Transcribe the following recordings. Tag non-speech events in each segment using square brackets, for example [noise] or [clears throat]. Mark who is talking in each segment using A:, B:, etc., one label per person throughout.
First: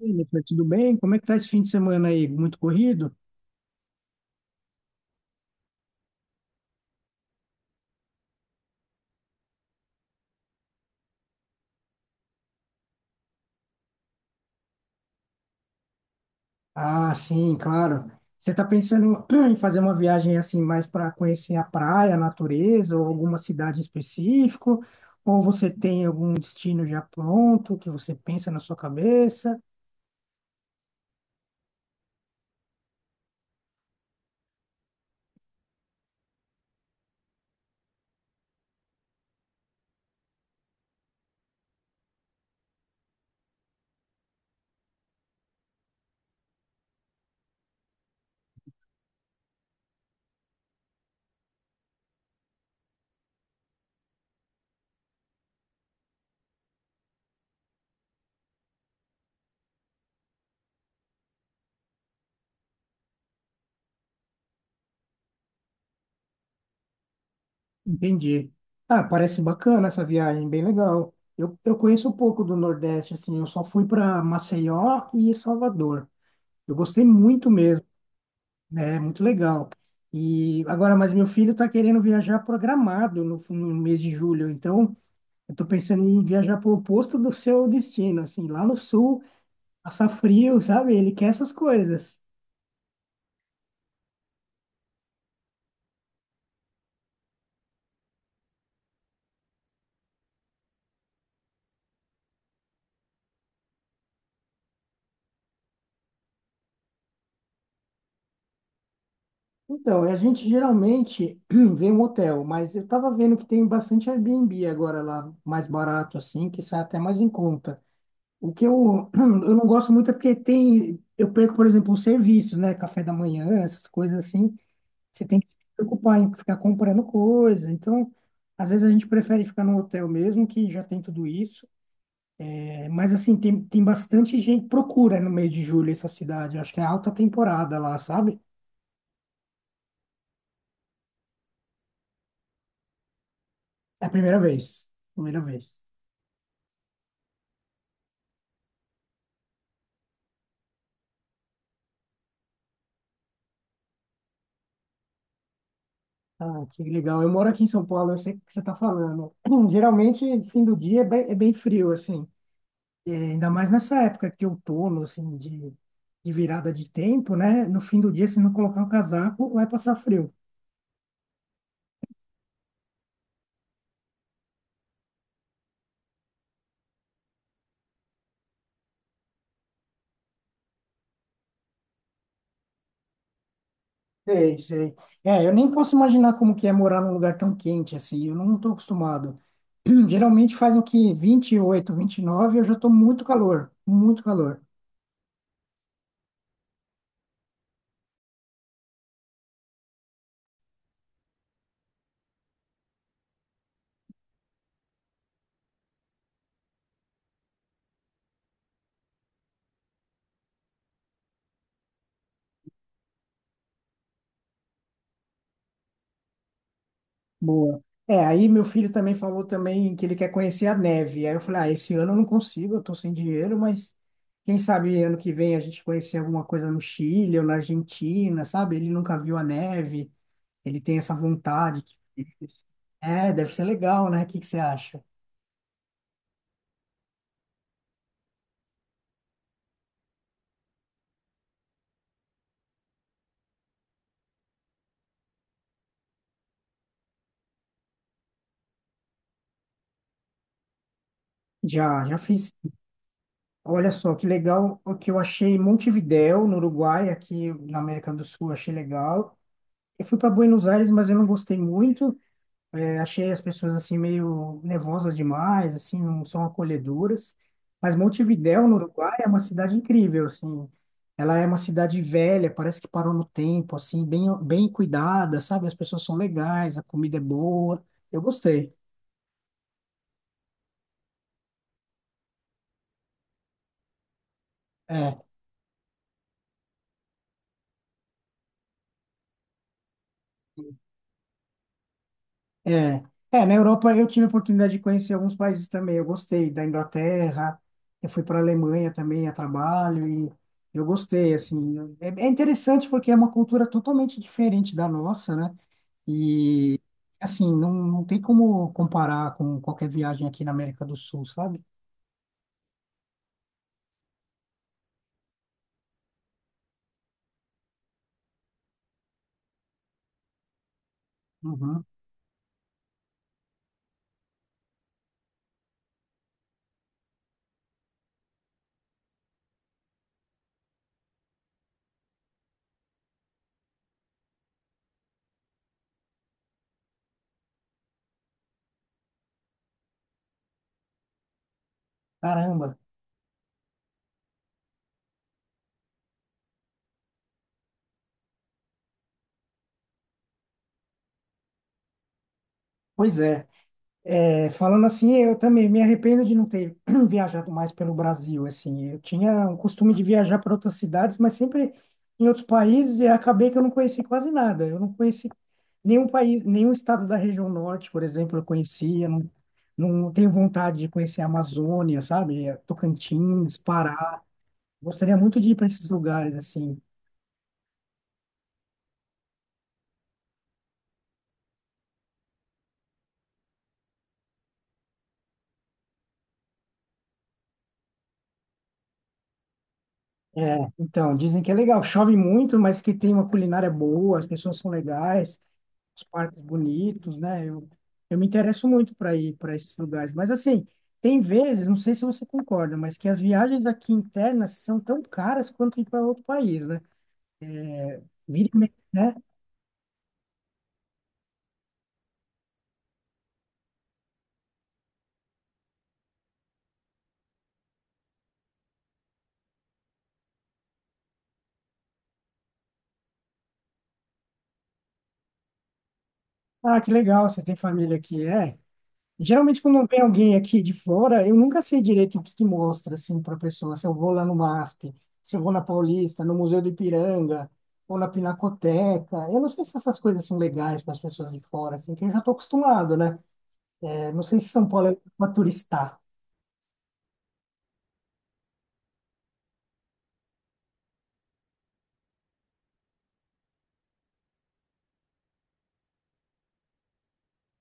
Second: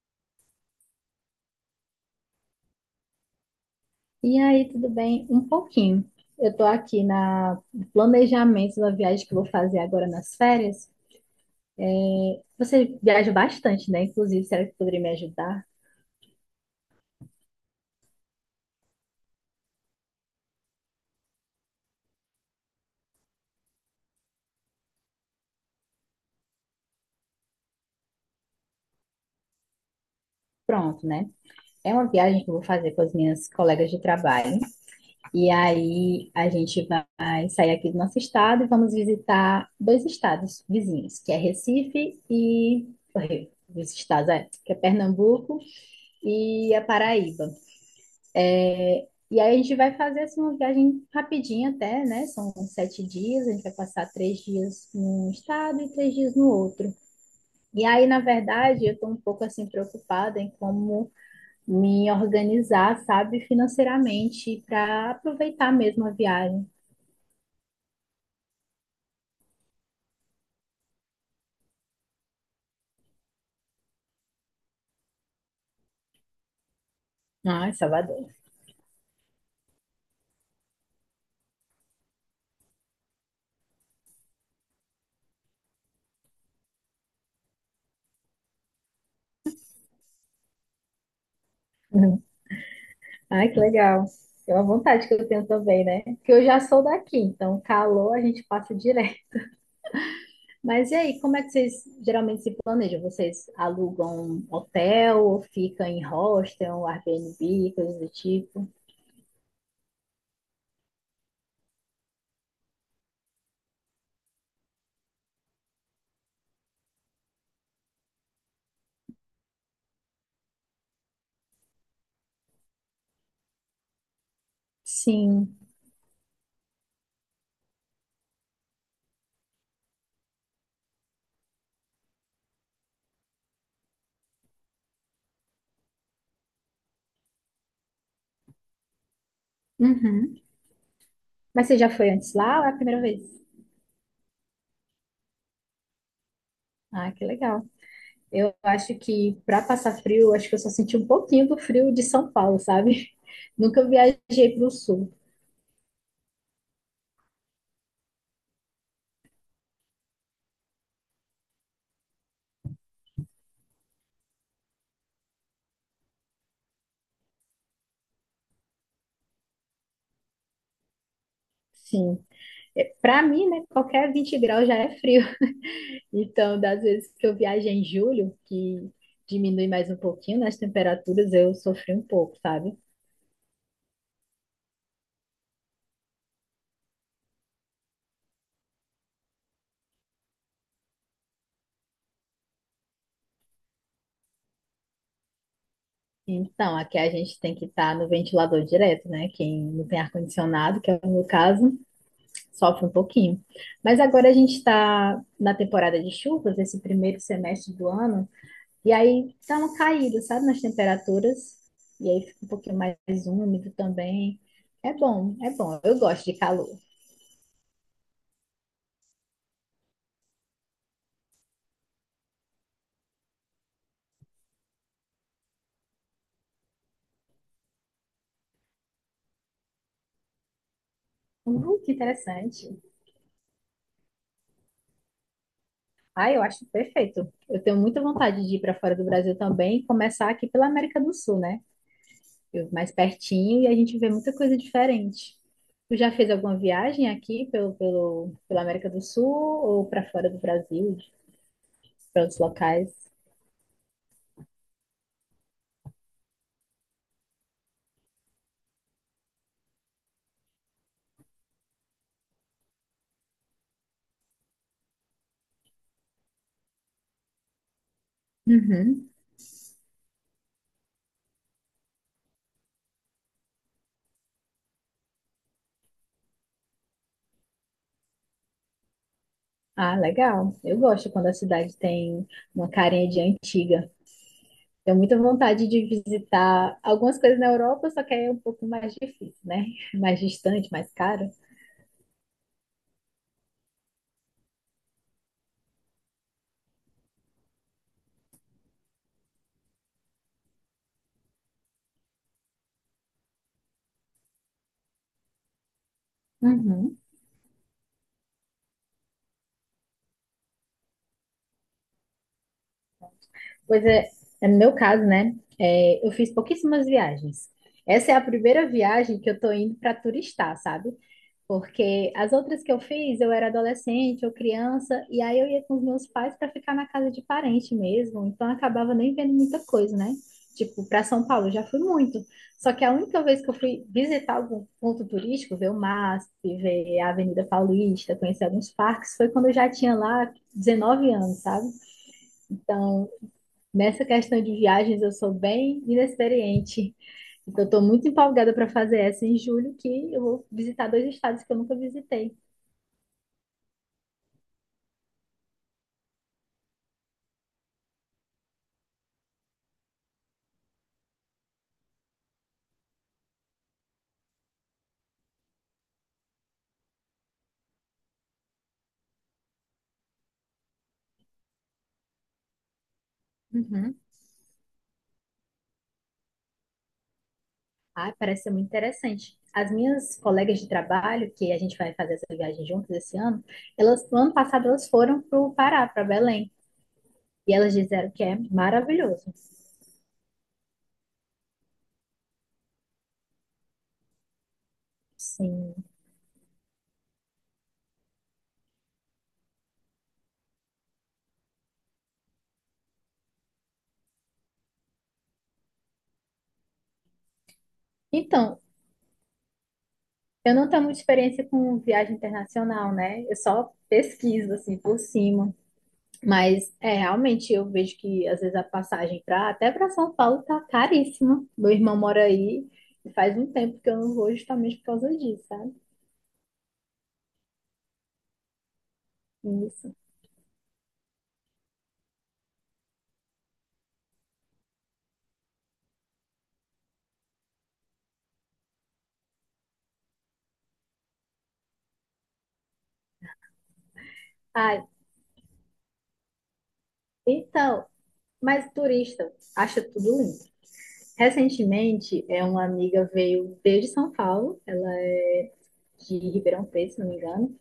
A: Oi, Nicolas, tudo bem? Como é que tá esse fim de semana aí? Muito corrido?
B: E aí, tudo bem? Um pouquinho. Eu estou aqui na no planejamento da viagem que eu vou fazer agora nas férias. É, você viaja bastante, né? Inclusive, será que poderia me ajudar?
A: Ah, sim, claro. Você está pensando [clears throat] em fazer uma viagem assim mais para conhecer a praia, a natureza ou alguma cidade em específico? Ou você tem algum destino já pronto que você pensa na sua cabeça?
B: Pronto, né? É uma viagem que eu vou fazer com as minhas colegas de trabalho. E aí a gente vai sair aqui do nosso estado e vamos visitar dois estados vizinhos, que é Recife e os estados, que é Pernambuco e a Paraíba. E aí a gente vai fazer assim, uma viagem rapidinha até, né? São 7 dias, a gente vai passar 3 dias num estado e 3 dias no outro. E aí, na verdade, eu estou um pouco assim preocupada em como me organizar, sabe, financeiramente para aproveitar mesmo a viagem.
A: Entendi. Ah, parece bacana essa viagem, bem legal. Eu conheço um pouco do Nordeste, assim, eu só fui para Maceió e Salvador. Eu gostei muito
B: Ai,
A: mesmo.
B: Salvador. [laughs]
A: Né? É muito legal. E agora, mas meu filho está querendo viajar programado no mês de julho, então eu estou pensando em viajar para o oposto do seu destino, assim, lá no sul, passar frio, sabe? Ele quer essas coisas.
B: Uhum. Ai, que legal. É uma vontade que eu tenho também, né? Porque eu já sou daqui, então calor a gente passa direto. Mas e aí, como é que vocês geralmente se planejam? Vocês alugam hotel ou ficam em hostel, Airbnb, coisas do tipo?
A: Então, a gente geralmente [clears throat] vê um hotel, mas eu estava vendo que tem bastante Airbnb agora lá, mais barato, assim, que sai até mais em conta. [clears throat] Eu não gosto muito é porque tem, eu perco, por exemplo, o serviço, né? Café da manhã, essas coisas assim. Você tem que se
B: Sim.
A: preocupar em ficar comprando coisa. Então, às vezes a gente prefere ficar num hotel mesmo, que já tem tudo isso. É, mas, assim, tem bastante gente que procura no meio de julho essa cidade. Acho que é alta temporada lá, sabe?
B: Uhum. Mas você já foi antes lá ou é a primeira vez?
A: É a primeira vez. Primeira vez.
B: Ah, que legal. Eu acho que para passar frio, acho que eu só senti um pouquinho do frio de São Paulo, sabe? [laughs] Nunca viajei para o sul.
A: Ah, que legal. Eu moro aqui em São Paulo, eu sei o que você está falando. [clears throat] Geralmente, fim do dia é bem frio, assim. É, ainda mais nessa época de outono, assim, de virada de tempo, né? No fim do dia, se não colocar o casaco, vai passar frio.
B: Sim. Para mim, né, qualquer 20 graus já é frio. Então, das vezes que eu viajei em julho, que diminui mais um pouquinho nas temperaturas, eu sofri um pouco, sabe?
A: Sei, sei. É, eu nem posso imaginar como que é morar num lugar tão quente assim. Eu não estou acostumado. Geralmente faz o que vinte vinte e oito, vinte e nove, eu já estou muito calor, muito calor.
B: Então, aqui a gente tem que estar no ventilador direto, né? Quem não tem ar-condicionado, que é o meu caso, sofre um pouquinho. Mas agora a gente está na temporada de chuvas, esse primeiro semestre do ano, e aí tá uma caída, sabe, nas temperaturas, e aí fica um pouquinho mais úmido também. É bom, eu gosto de calor.
A: Boa. É, aí meu filho também falou também que ele quer conhecer a neve. Aí eu falei, ah, esse ano eu não consigo, eu estou sem dinheiro, mas quem sabe ano que vem a gente conhecer alguma coisa no Chile ou na Argentina, sabe? Ele nunca viu a neve, ele tem essa
B: Uh,
A: vontade.
B: que interessante.
A: É, deve ser legal, né? O que que você acha?
B: Ah, eu acho perfeito. Eu tenho muita vontade de ir para fora do Brasil também, e começar aqui pela América do Sul, né? Mais pertinho e a gente vê muita coisa diferente. Tu já fez alguma viagem aqui pela América do Sul ou para fora do Brasil,
A: Já, já
B: para outros
A: fiz.
B: locais?
A: Olha só, que legal o que eu achei em Montevidéu, no Uruguai, aqui na América do Sul, achei legal. Eu fui para Buenos Aires, mas eu não gostei muito. É, achei as pessoas assim meio nervosas demais, assim, não são acolhedoras. Mas Montevidéu, no
B: Uhum.
A: Uruguai, é uma cidade incrível, assim. Ela é uma cidade velha, parece que parou no tempo, assim, bem, bem cuidada, sabe? As pessoas são legais, a comida é boa. Eu gostei.
B: Ah, legal. Eu gosto quando a cidade tem uma carinha de antiga. Tenho muita
A: É.
B: vontade de visitar algumas coisas na Europa, só que aí é um pouco mais difícil, né? [laughs] Mais distante, mais caro.
A: É, na Europa eu tive a oportunidade de conhecer alguns países também. Eu gostei da Inglaterra, eu fui para a Alemanha também a trabalho e eu gostei, assim. É, é interessante porque é uma cultura totalmente diferente da nossa, né? E,
B: Uhum.
A: assim, não tem como comparar com qualquer viagem aqui na América do Sul, sabe?
B: Pois é, é no meu caso, né? Eu fiz pouquíssimas viagens. Essa é a primeira viagem que eu tô indo para turistar, sabe?
A: Uhum.
B: Porque as outras que eu fiz, eu era adolescente ou criança, e aí eu ia com os meus pais para ficar na casa de parente mesmo, então eu acabava nem vendo muita coisa, né? Tipo, para São Paulo eu já fui muito. Só que a única vez que eu fui visitar algum ponto turístico, ver o MASP, ver a Avenida Paulista, conhecer alguns parques, foi quando eu já tinha lá 19 anos, sabe?
A: Caramba.
B: Então, nessa questão de viagens, eu sou bem inexperiente. Então, estou muito empolgada para fazer essa em julho, que eu vou visitar dois estados que eu nunca visitei.
A: Pois é. É, falando assim, eu também me arrependo de não ter [clears throat] viajado mais pelo Brasil, assim. Eu tinha um costume de viajar para outras cidades, mas sempre em outros países e acabei que eu não conheci quase nada. Eu não conheci nenhum país, nenhum estado da região norte, por exemplo, eu conhecia. Não, não tenho vontade de conhecer a Amazônia, sabe? É, Tocantins,
B: Uhum.
A: Pará. Gostaria muito de ir para esses lugares, assim.
B: Ah, parece ser muito interessante. As minhas colegas de trabalho, que a gente vai fazer essa viagem juntas esse ano, elas, no ano passado, elas foram para o Pará, para Belém. E elas disseram que é maravilhoso.
A: É, então, dizem que é legal. Chove muito, mas que tem uma culinária boa, as pessoas são legais.
B: Sim.
A: Os parques bonitos, né? Eu me interesso muito para ir para esses lugares. Mas, assim, tem vezes, não sei se você concorda, mas que as viagens aqui internas são tão caras quanto ir para outro país, né? Vira, e
B: Então,
A: mexe, né?
B: eu não tenho muita experiência com viagem internacional, né? Eu só pesquiso, assim, por cima. Mas é realmente eu vejo que às vezes a passagem para até para São Paulo tá caríssima. Meu irmão mora aí e faz um tempo que eu não vou justamente por causa disso, sabe?
A: Ah, que legal, você tem família aqui. É. Geralmente, quando
B: Isso.
A: vem alguém aqui de fora, eu nunca sei direito o que que mostra, assim, para a pessoa. Se eu vou lá no MASP, se eu vou na Paulista, no Museu do Ipiranga, ou na Pinacoteca. Eu não sei se essas coisas são legais para as pessoas de fora, assim, que eu já estou acostumado, né? Não sei se São
B: Ai,
A: Paulo é para turistar.
B: então, mas turista acha tudo lindo. Recentemente, uma amiga veio desde São Paulo, ela é de Ribeirão Preto, se não me engano.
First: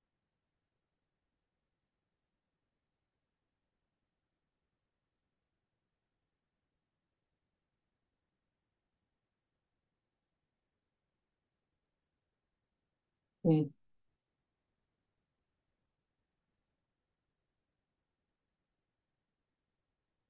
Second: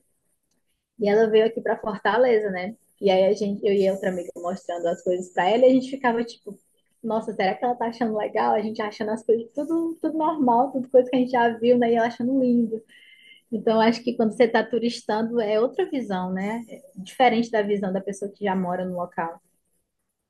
B: E ela veio aqui pra Fortaleza, né? E aí a gente, eu e outra amiga mostrando as coisas pra ela e a gente ficava tipo, nossa, será que ela tá achando legal? A gente achando as coisas tudo, tudo normal, tudo coisa que a gente já viu, né? E ela achando lindo.
A: É,
B: Então, acho que quando você tá turistando é outra visão, né? É diferente da visão da pessoa que já mora no local.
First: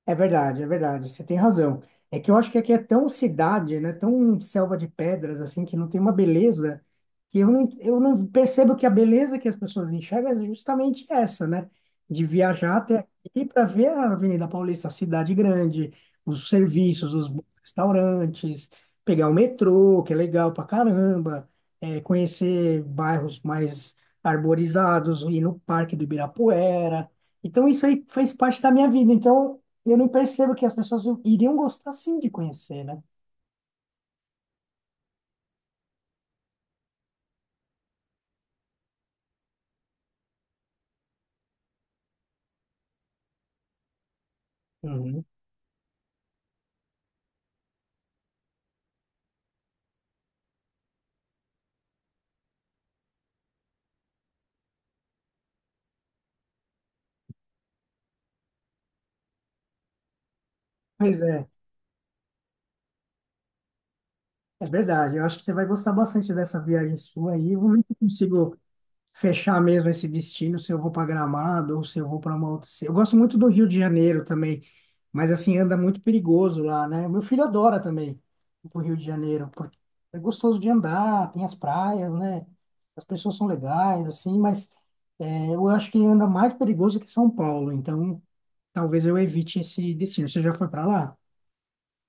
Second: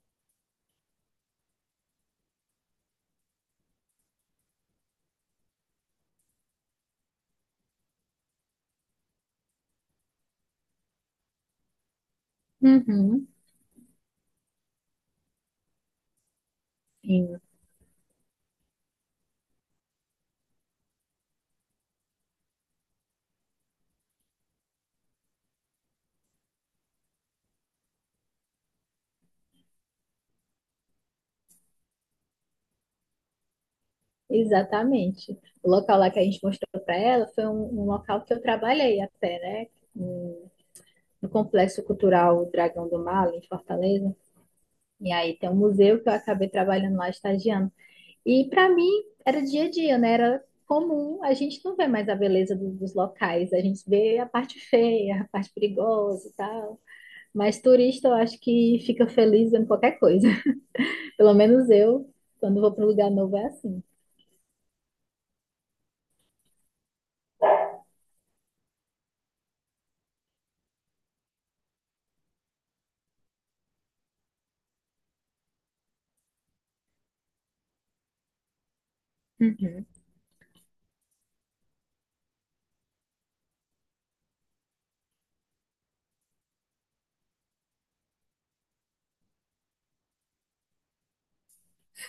A: é verdade, é verdade. Você tem razão. É que eu acho que aqui é tão cidade, né? Tão selva de pedras, assim, que não tem uma beleza que eu não percebo que a beleza que as pessoas enxergam é justamente essa, né? De viajar até
B: Uhum.
A: aqui para ver a Avenida Paulista, a cidade grande, os serviços, os
B: Sim,
A: bons restaurantes, pegar o metrô, que é legal pra caramba, é, conhecer bairros mais arborizados, ir no Parque do Ibirapuera. Então, isso aí fez parte da minha vida. Então, e eu não percebo que as pessoas iriam gostar sim de conhecer, né?
B: exatamente. O local lá que a gente mostrou para ela foi um local que eu trabalhei até, né? No no Complexo Cultural Dragão do Mar, ali em Fortaleza. E
A: Uhum.
B: aí tem um museu que eu acabei trabalhando lá, estagiando. E para mim era dia a dia, né? Era comum. A gente não vê mais a beleza dos locais, a gente vê a parte feia, a parte perigosa e tal. Mas turista eu acho que fica feliz vendo qualquer coisa. [laughs]
A: Pois
B: Pelo
A: é,
B: menos eu, quando vou para um lugar novo, é assim.
A: é verdade. Eu acho que você vai gostar bastante dessa viagem sua aí. Vou ver se eu consigo fechar mesmo esse destino, se eu vou para Gramado ou se eu vou para uma outra. Eu gosto muito do Rio de Janeiro também, mas assim anda muito perigoso lá, né? Meu filho adora também ir pro Rio de Janeiro, porque é gostoso de andar, tem as praias, né? As pessoas são legais, assim, mas é, eu acho que anda mais perigoso que São Paulo, então talvez eu evite esse destino. Você já foi para lá?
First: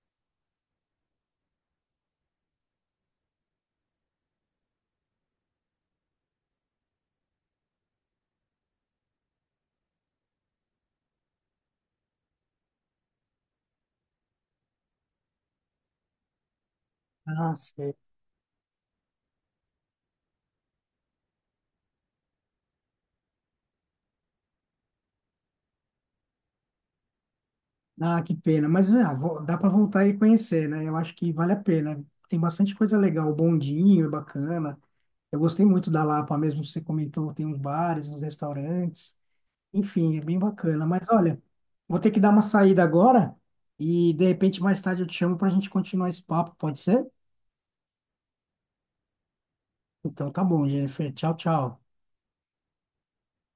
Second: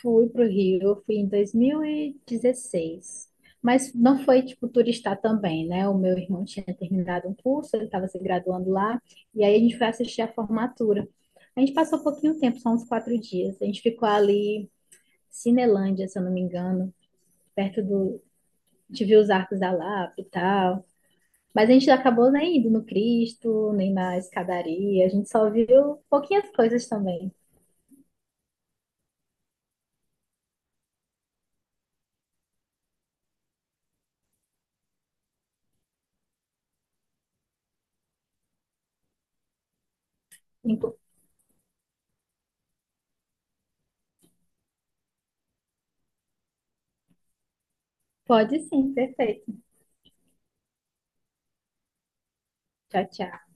B: Fui pro Rio, fui em 2016. Mas não foi, tipo, turistar também, né? O meu irmão tinha terminado um curso, ele estava se graduando lá, e aí a gente foi assistir a formatura. A gente passou um pouquinho tempo, só uns 4 dias. A gente ficou ali, Cinelândia, se eu não me engano,
A: Ah,
B: perto
A: nossa.
B: de ver os Arcos da Lapa e tal. Mas a gente acabou nem indo no Cristo, nem na escadaria. A gente só viu pouquinhas coisas também.
A: Ah, que pena. Mas ah, dá para voltar e conhecer, né? Eu acho que vale a pena. Tem bastante coisa legal. O bondinho é bacana. Eu gostei muito da Lapa mesmo. Você comentou, tem uns bares, uns restaurantes. Enfim, é bem bacana. Mas olha, vou ter que dar uma saída agora e de repente mais tarde eu te chamo para a gente continuar esse papo, pode ser?
B: Pode sim, perfeito.
A: Então tá bom, Jennifer. Tchau, tchau.
B: Tchau, tchau.